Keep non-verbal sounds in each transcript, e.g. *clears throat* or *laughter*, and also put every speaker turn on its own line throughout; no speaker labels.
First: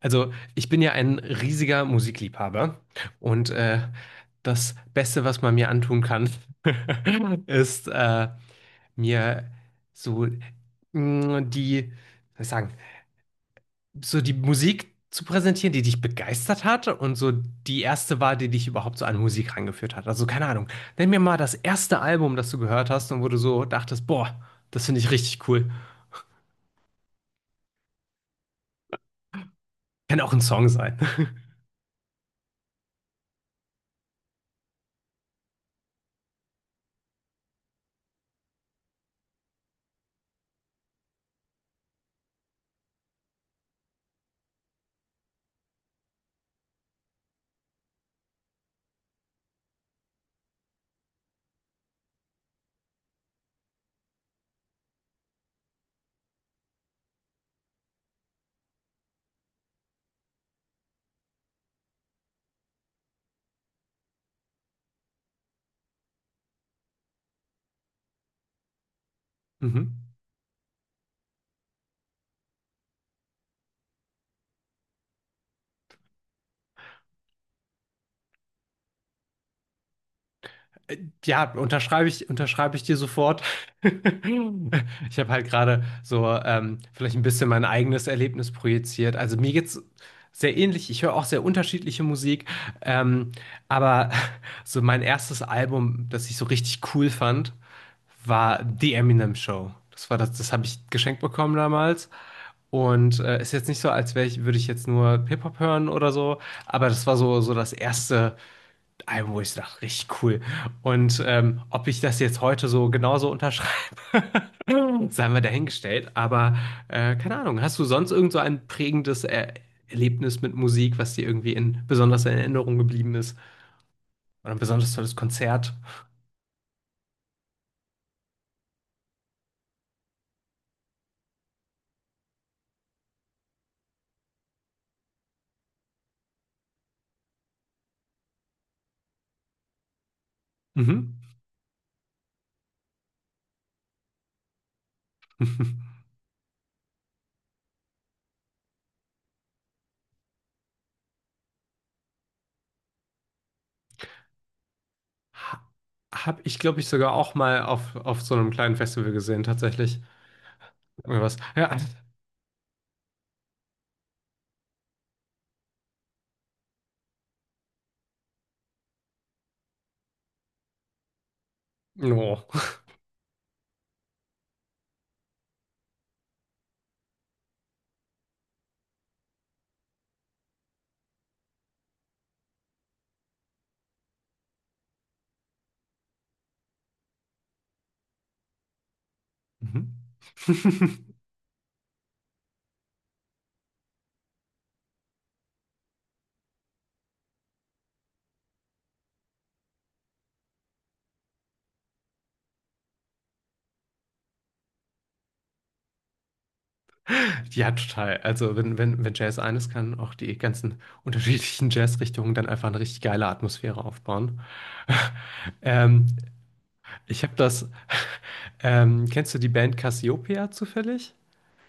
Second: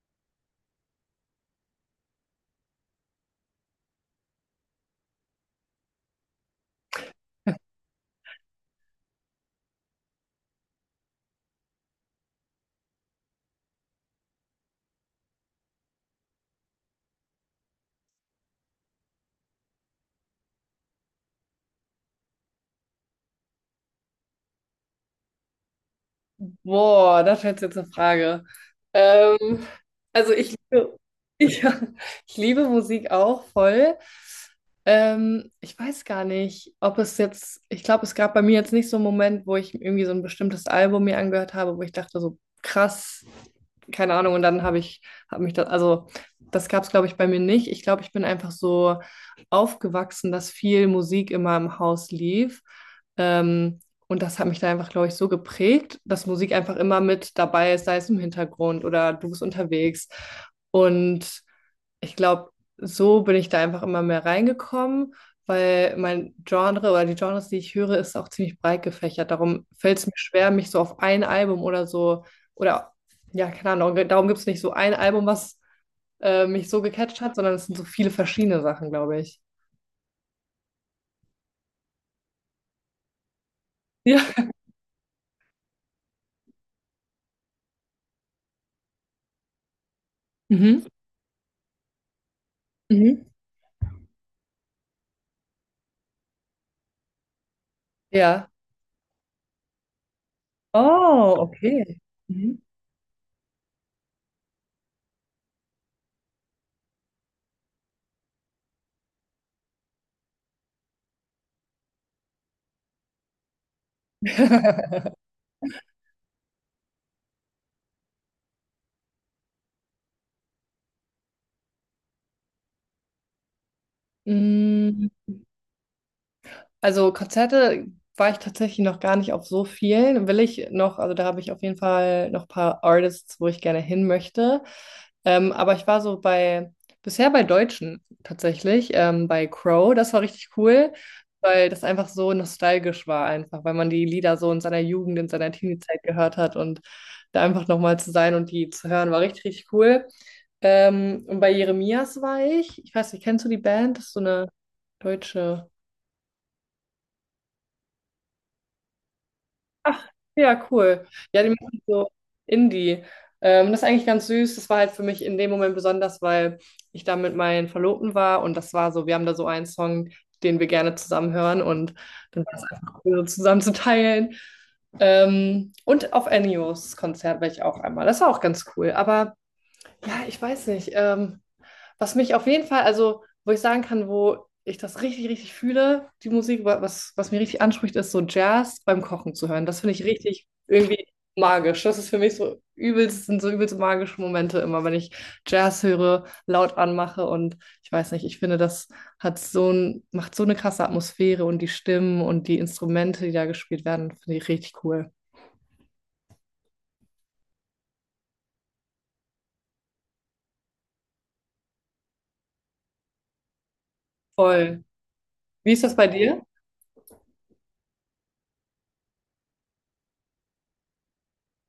Also, ich bin ja ein riesiger Musikliebhaber und das Beste, was man mir antun kann, *laughs* ist mir so die, was soll ich sagen, so die Musik zu präsentieren, die dich begeistert hat und so die erste war, die dich überhaupt so an Musik rangeführt hat. Also, keine Ahnung, nenn mir mal das erste Album, das du gehört hast und wo du so dachtest, boah, das finde ich richtig cool.
Boah, da fällt jetzt eine Frage. Ähm,
Kann auch
also
ein
ich
Song
liebe,
sein.
*laughs* ich, ich liebe Musik auch voll. Ich weiß gar nicht, ob es jetzt, ich glaube, es gab bei mir jetzt nicht so einen Moment, wo ich irgendwie so ein bestimmtes Album mir angehört habe, wo ich dachte so, krass, keine Ahnung. Und dann habe mich da, also das gab es, glaube ich, bei mir nicht. Ich glaube, ich bin einfach so aufgewachsen, dass viel Musik immer im Haus lief. Ähm, und das hat mich da einfach, glaube ich, so geprägt, dass Musik einfach immer mit dabei ist, sei es im Hintergrund oder du bist unterwegs. Und ich glaube, so bin ich da einfach immer mehr reingekommen, weil mein Genre oder die Genres, die ich höre, ist auch ziemlich breit gefächert.
*laughs*
Darum
Mhm.
fällt es mir schwer, mich so auf ein Album oder so, oder ja, keine Ahnung, darum gibt es nicht so ein Album, was mich so gecatcht hat, sondern es sind so viele verschiedene Sachen, glaube ich.
Ja, unterschreibe ich dir sofort.
Ja.
*laughs*
*laughs*
Ich habe halt gerade so vielleicht ein bisschen mein eigenes Erlebnis projiziert. Also mir geht's sehr
Mhm.
ähnlich. Ich höre auch sehr unterschiedliche Musik.
Mhm.
Ähm, aber *laughs* so mein erstes Album, das ich so richtig cool fand,
Ja.
war The Eminem Show. Das war das, das habe ich geschenkt
Oh,
bekommen
okay.
damals.
Mhm.
Und ist jetzt nicht so, als wäre ich, würde ich jetzt nur Hip-Hop hören oder so, aber das war so, so das erste Album, wo ich dachte, richtig cool. Und ob ich das jetzt heute so genauso unterschreibe, *laughs*
*laughs*
sei mal dahingestellt. Aber keine Ahnung, hast du sonst irgend so ein prägendes Erlebnis mit Musik, was dir irgendwie in besonders in Erinnerung geblieben ist? Oder ein besonders
Mm,
tolles Konzert?
also Konzerte war ich tatsächlich noch gar nicht auf so vielen. Will ich noch, also da habe ich auf jeden Fall noch ein paar Artists, wo ich gerne hin möchte. Aber ich war so bei, bisher bei Deutschen tatsächlich, bei Crow. Das war richtig cool,
Mhm.
weil das einfach so nostalgisch war einfach, weil man die Lieder so in seiner Jugend, in seiner
*laughs*
Teenie-Zeit gehört hat und da einfach nochmal zu sein und die zu hören, war richtig, richtig cool. Und bei Jeremias war ich, ich weiß nicht, kennst du die Band? Das ist so eine
Ha-
Deutsche.
Hab ich, glaube ich, sogar auch mal auf so einem kleinen Festival gesehen, tatsächlich.
Ach, ja, cool.
Irgendwas.
Ja, die
Ja.
machen so Indie. Das ist eigentlich ganz süß. Das war halt für mich in dem Moment besonders, weil ich da mit meinen Verlobten war und das war so, wir haben da so einen Song, den wir gerne zusammen hören und
No.
dann war es einfach cool, so zusammen zu teilen. Und auf Enios Konzert war ich auch einmal. Das war auch ganz cool. Aber ja, ich weiß nicht. Was mich auf jeden Fall, also wo ich sagen kann, wo ich das richtig, richtig fühle, die Musik, was, was mir richtig anspricht, ist so Jazz beim Kochen zu hören. Das finde
Mhm.
ich richtig
*laughs*
irgendwie magisch. Das ist für mich so übelst, sind so übelst magische Momente immer, wenn ich Jazz höre, laut anmache und ich weiß nicht, ich finde, das hat macht so eine krasse Atmosphäre und die Stimmen und die Instrumente, die da gespielt werden, finde ich richtig cool.
Ja, total. Also wenn Jazz eines kann, auch die ganzen unterschiedlichen Jazzrichtungen dann einfach eine richtig geile Atmosphäre aufbauen.
Voll. Wie ist das
Ähm,
bei dir?
ich habe das, kennst du die Band Cassiopeia zufällig?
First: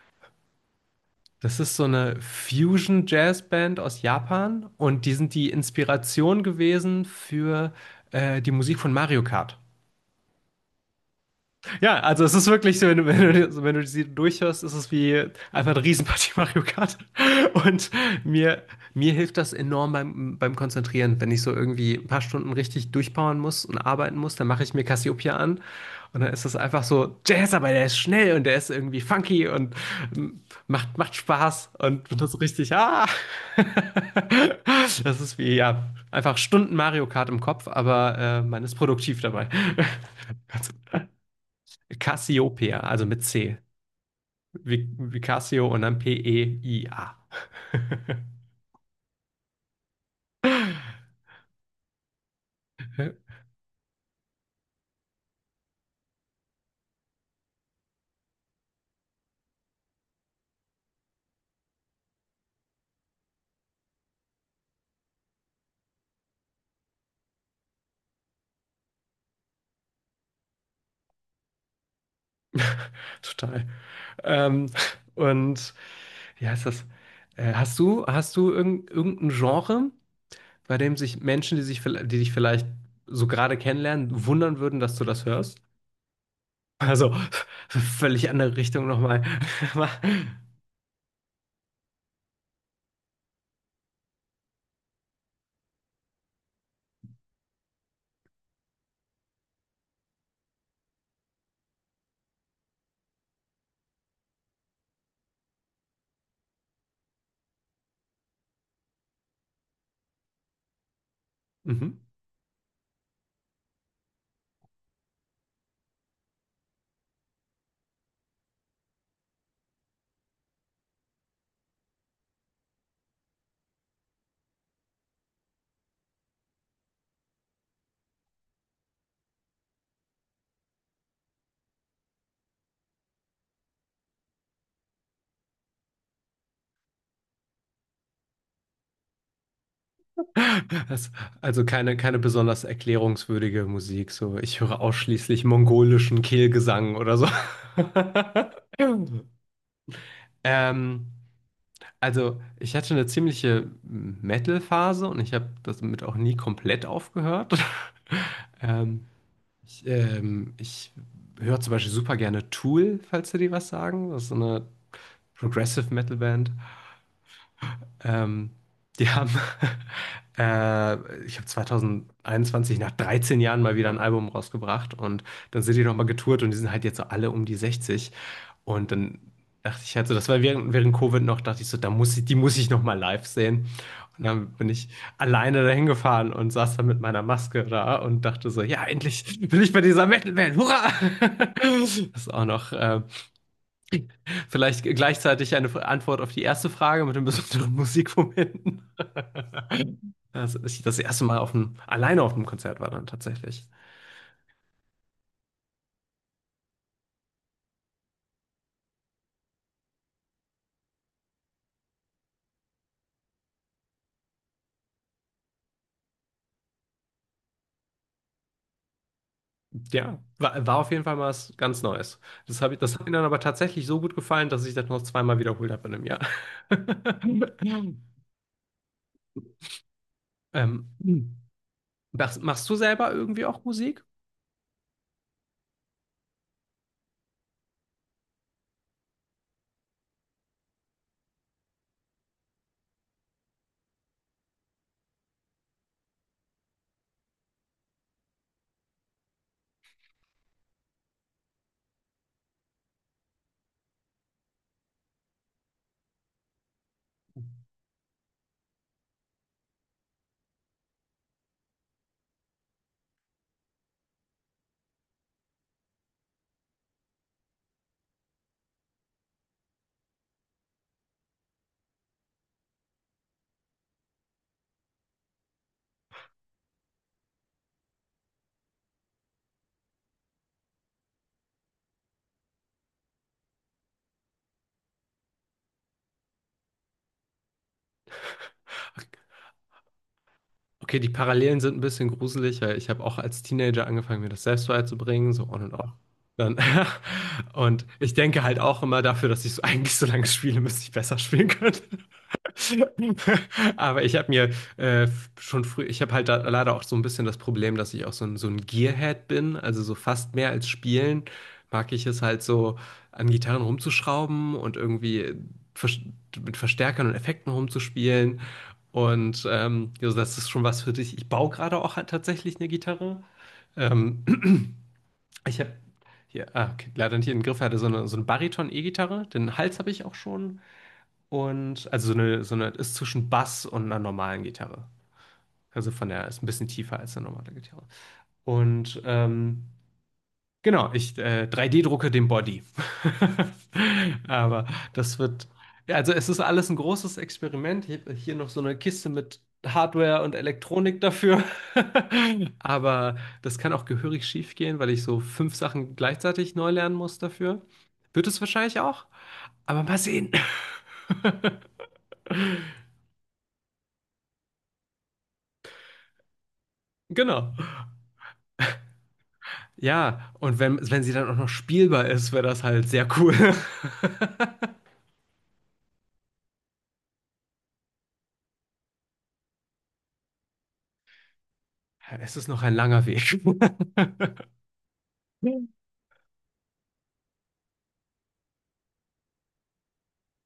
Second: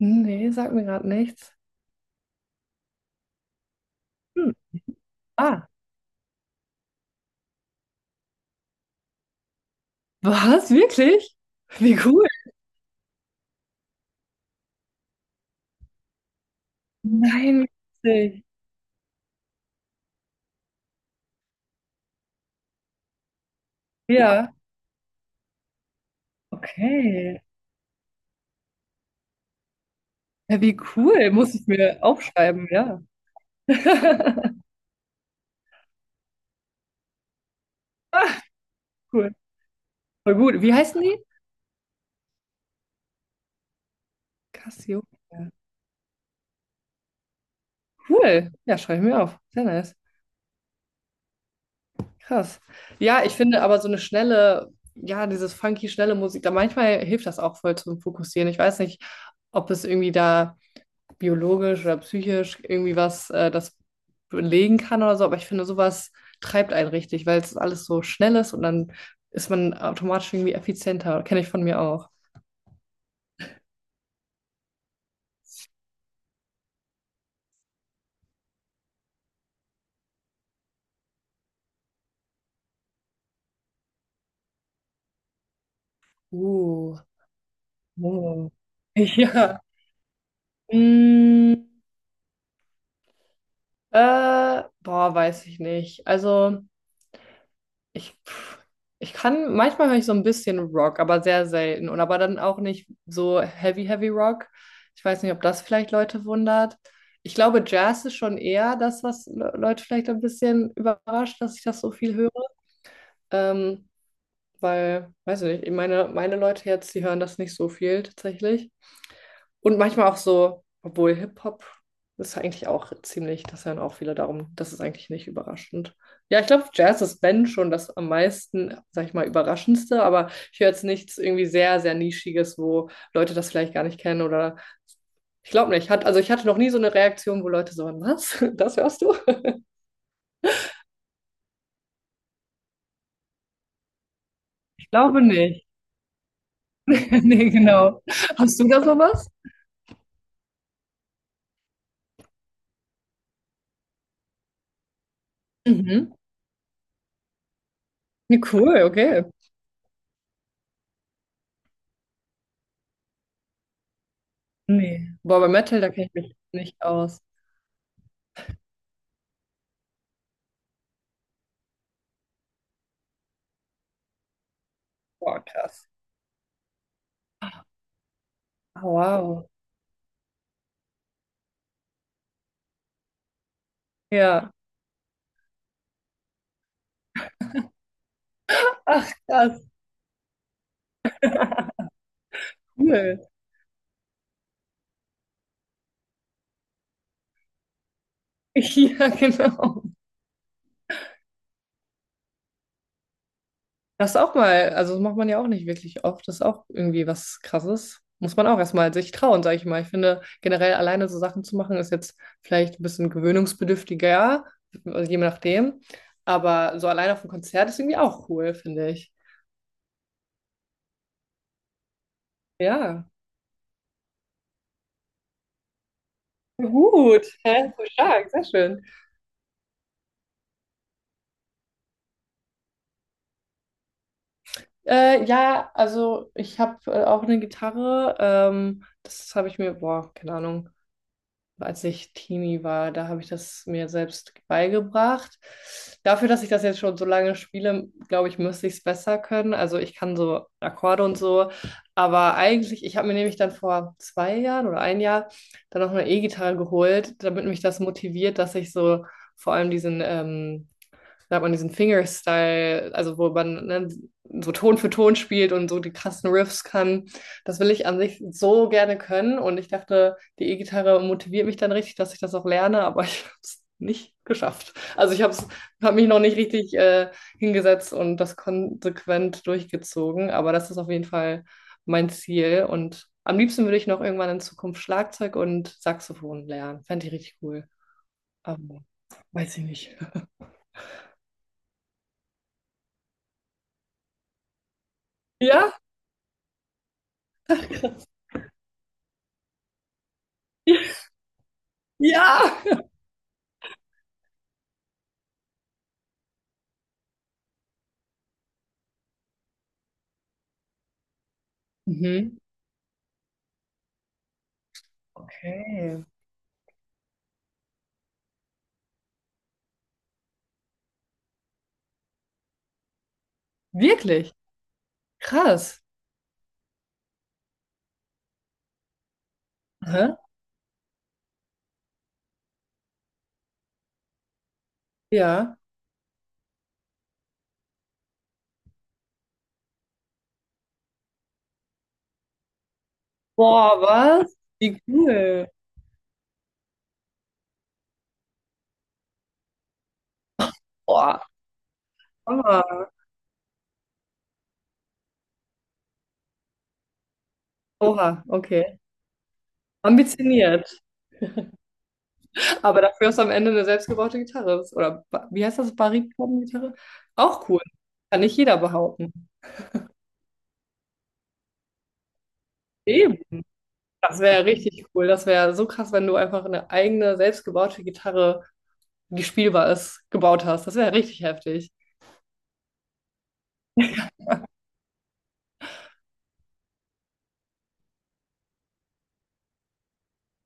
Hm, nee, sagt mir gerade nichts.
Das ist so eine Fusion-Jazz-Band aus
Hm.
Japan und die sind die
Ah.
Inspiration gewesen für die Musik von Mario Kart.
Was? Wirklich? Wie
Ja, also
cool.
es ist wirklich so, wenn du sie durchhörst, ist es wie einfach eine Riesenpartie Mario Kart.
Nein,
Und
witzig.
mir, mir hilft das enorm beim Konzentrieren. Wenn ich so irgendwie ein paar Stunden richtig durchpowern muss und arbeiten muss, dann
Ja,
mache ich mir Cassiopeia an. Und dann ist es einfach so,
okay.
der ist schnell und der ist irgendwie funky und ähm,
Ja, wie
macht
cool. Muss ich
Spaß
mir
und das ist
aufschreiben,
richtig,
ja.
ah!
*laughs*
*laughs* Das ist wie, ja, einfach Stunden Mario Kart im Kopf, aber
Ach,
man ist produktiv
cool.
dabei.
Voll gut. Wie
*laughs*
heißen die?
Cassiopeia, also mit C. Wie
Cassiopeia.
Cassio und dann P-E-I-A.
Cool. Ja, schreibe ich mir auf. Sehr nice. Krass. Ja,
*laughs*
ich finde aber so eine schnelle, ja, dieses funky, schnelle Musik, da manchmal hilft das auch voll zum Fokussieren. Ich weiß nicht, ob es irgendwie da biologisch oder psychisch irgendwie was das belegen kann oder so, aber ich finde, sowas treibt einen richtig, weil es alles so schnell ist und dann ist man automatisch irgendwie effizienter. Kenne ich von mir auch.
Total. Ähm, und wie heißt das? Hast du irgendein Genre, bei dem sich Menschen, die dich vielleicht so gerade kennenlernen, wundern würden, dass du das hörst?
Uh,
Also, *laughs* völlig
oh.
andere Richtung
*laughs*
nochmal.
Ja. Mm, boah, weiß ich nicht. Also ich, pff, ich kann, manchmal höre ich so ein bisschen Rock, aber sehr selten. Und aber dann auch nicht so heavy, heavy Rock. Ich weiß nicht, ob das vielleicht Leute wundert. Ich glaube, Jazz ist schon eher das, was Leute vielleicht ein bisschen überrascht, dass ich
*laughs*
das so
Mhm.
viel höre. Ähm, Weil, weiß ich nicht, meine Leute jetzt, die hören das nicht so viel tatsächlich. Und manchmal auch so, obwohl Hip-Hop ist eigentlich auch ziemlich, das hören auch viele darum, das ist eigentlich nicht überraschend. Ja, ich glaube, Jazz ist Ben schon das am meisten, sag ich mal, überraschendste, aber ich höre jetzt nichts irgendwie sehr, sehr Nischiges, wo Leute das vielleicht gar nicht kennen oder ich glaube nicht. Hat, also ich hatte noch nie so eine Reaktion, wo Leute so, was? *laughs* Das hörst du?
Das, also keine besonders erklärungswürdige Musik. So, ich höre
Ich glaube
ausschließlich
nicht.
mongolischen Kehlgesang oder
*laughs*
so.
Nee, genau. Hast du da
*laughs*
sowas?
Ähm, also ich hatte eine ziemliche Metal-Phase und ich habe damit
Mhm.
auch nie komplett aufgehört. *laughs*
Nee, cool,
Ähm,
okay.
ich höre zum Beispiel super gerne Tool, falls dir die was sagen. Das ist so eine
Nee. Boah, bei Metal, da
Progressive
kenne ich
Metal
mich
Band.
nicht aus.
Ähm, die haben, *laughs* ich habe 2021 nach 13 Jahren mal wieder ein Album rausgebracht und
Boah,
dann sind die
krass.
nochmal getourt und die sind halt jetzt so alle um die 60.
Ah,
Und dann
wow.
dachte ich halt so, das war während Covid noch, dachte ich so, die muss ich nochmal live sehen. Und dann
Ja.
bin ich alleine dahin gefahren und saß dann mit meiner Maske da und dachte so, ja,
Ach,
endlich
krass,
bin ich bei dieser Metal Band, hurra! *laughs* Das ist auch noch
cool.
vielleicht gleichzeitig eine Antwort auf die erste Frage mit den besonderen Musikmomenten.
*laughs* Ja, genau.
Als ich das erste Mal alleine auf dem Konzert war dann tatsächlich.
Das auch mal, also macht man ja auch nicht wirklich oft. Das ist auch irgendwie was Krasses. Muss man auch erstmal sich trauen, sage ich mal. Ich finde, generell alleine so Sachen zu machen, ist jetzt vielleicht ein bisschen gewöhnungsbedürftiger, also je nachdem. Aber so alleine auf einem Konzert ist irgendwie auch cool, finde ich.
Ja, war auf jeden Fall mal was ganz Neues. Das
Ja.
hat mir dann aber tatsächlich so gut gefallen, dass ich das noch zweimal wiederholt habe in einem Jahr.
Gut, hä? So
*laughs*
stark, sehr schön.
Ähm, machst du selber irgendwie auch Musik?
Ja, also ich habe auch eine Gitarre. Das habe ich mir, boah, keine Ahnung, als ich Teenie war. Da habe ich das mir selbst beigebracht. Dafür, dass ich das jetzt schon so lange spiele, glaube ich, müsste ich es besser können. Also ich kann so Akkorde und so. Aber eigentlich, ich habe mir nämlich dann vor zwei Jahren oder ein Jahr dann noch eine E-Gitarre geholt, damit mich das motiviert, dass ich so vor allem diesen da hat man diesen Fingerstyle, also wo man ne, so Ton für Ton spielt und so die krassen Riffs kann. Das will ich an sich so gerne können und ich dachte, die E-Gitarre motiviert mich dann richtig, dass ich das auch lerne, aber *laughs* ich habe es nicht geschafft. Also ich habe hab mich noch nicht richtig hingesetzt und das konsequent durchgezogen, aber das ist auf jeden Fall mein Ziel und am liebsten würde ich noch irgendwann in Zukunft Schlagzeug und Saxophon lernen. Fände ich richtig cool. Aber weiß ich nicht. *laughs*
Okay, die Parallelen sind ein bisschen gruselig, weil ich habe auch als Teenager angefangen, mir das selbst beizubringen, so on
Ja?
und off. Dann, *laughs* und ich denke halt auch immer dafür, dass ich so *laughs* eigentlich so lange spiele, müsste ich besser spielen können.
Ja!
*laughs* Aber ich habe mir äh, schon früh, ich habe halt da leider auch so ein bisschen das Problem, dass ich auch so ein Gearhead bin, also so fast mehr als spielen, mag ich es
Mhm.
halt so an Gitarren rumzuschrauben und irgendwie vers-
Okay.
mit Verstärkern und Effekten rumzuspielen. Und also das ist schon was für dich. Ich baue gerade auch halt tatsächlich eine Gitarre. Ähm,
Wirklich?
*clears throat* ich habe
Krass.
hier, ah, okay, leider nicht in den Griff hatte, so eine Bariton-E-Gitarre. Den Hals habe ich auch
Aha.
schon und also so eine ist zwischen Bass und einer normalen Gitarre.
Ja.
Also von der ist ein bisschen tiefer als eine normale Gitarre. Und genau, ich 3D-drucke den Body.
Boah,
*laughs*
was?
Aber
Wie
das
cool.
wird, ja, also es ist alles ein großes Experiment. Ich hab hier noch so eine Kiste mit Hardware und Elektronik
Boah.
dafür. *laughs*
Hammer.
Aber das kann auch gehörig schief gehen, weil ich so fünf Sachen gleichzeitig neu lernen muss dafür.
Oha,
Wird es
okay.
wahrscheinlich auch. Aber mal sehen. *laughs*
Ambitioniert. Aber dafür ist am Ende eine selbstgebaute Gitarre. Oder wie heißt das? Bariton-Gitarre? Auch
Genau.
cool. Kann nicht jeder behaupten.
Ja, und wenn, wenn sie dann auch noch spielbar ist, wäre das halt sehr
Eben.
cool. *laughs*
Das wäre richtig cool. Das wäre so krass, wenn du einfach eine eigene selbstgebaute Gitarre, die spielbar ist, gebaut hast. Das wäre richtig heftig.
Es ist noch ein langer Weg. *laughs*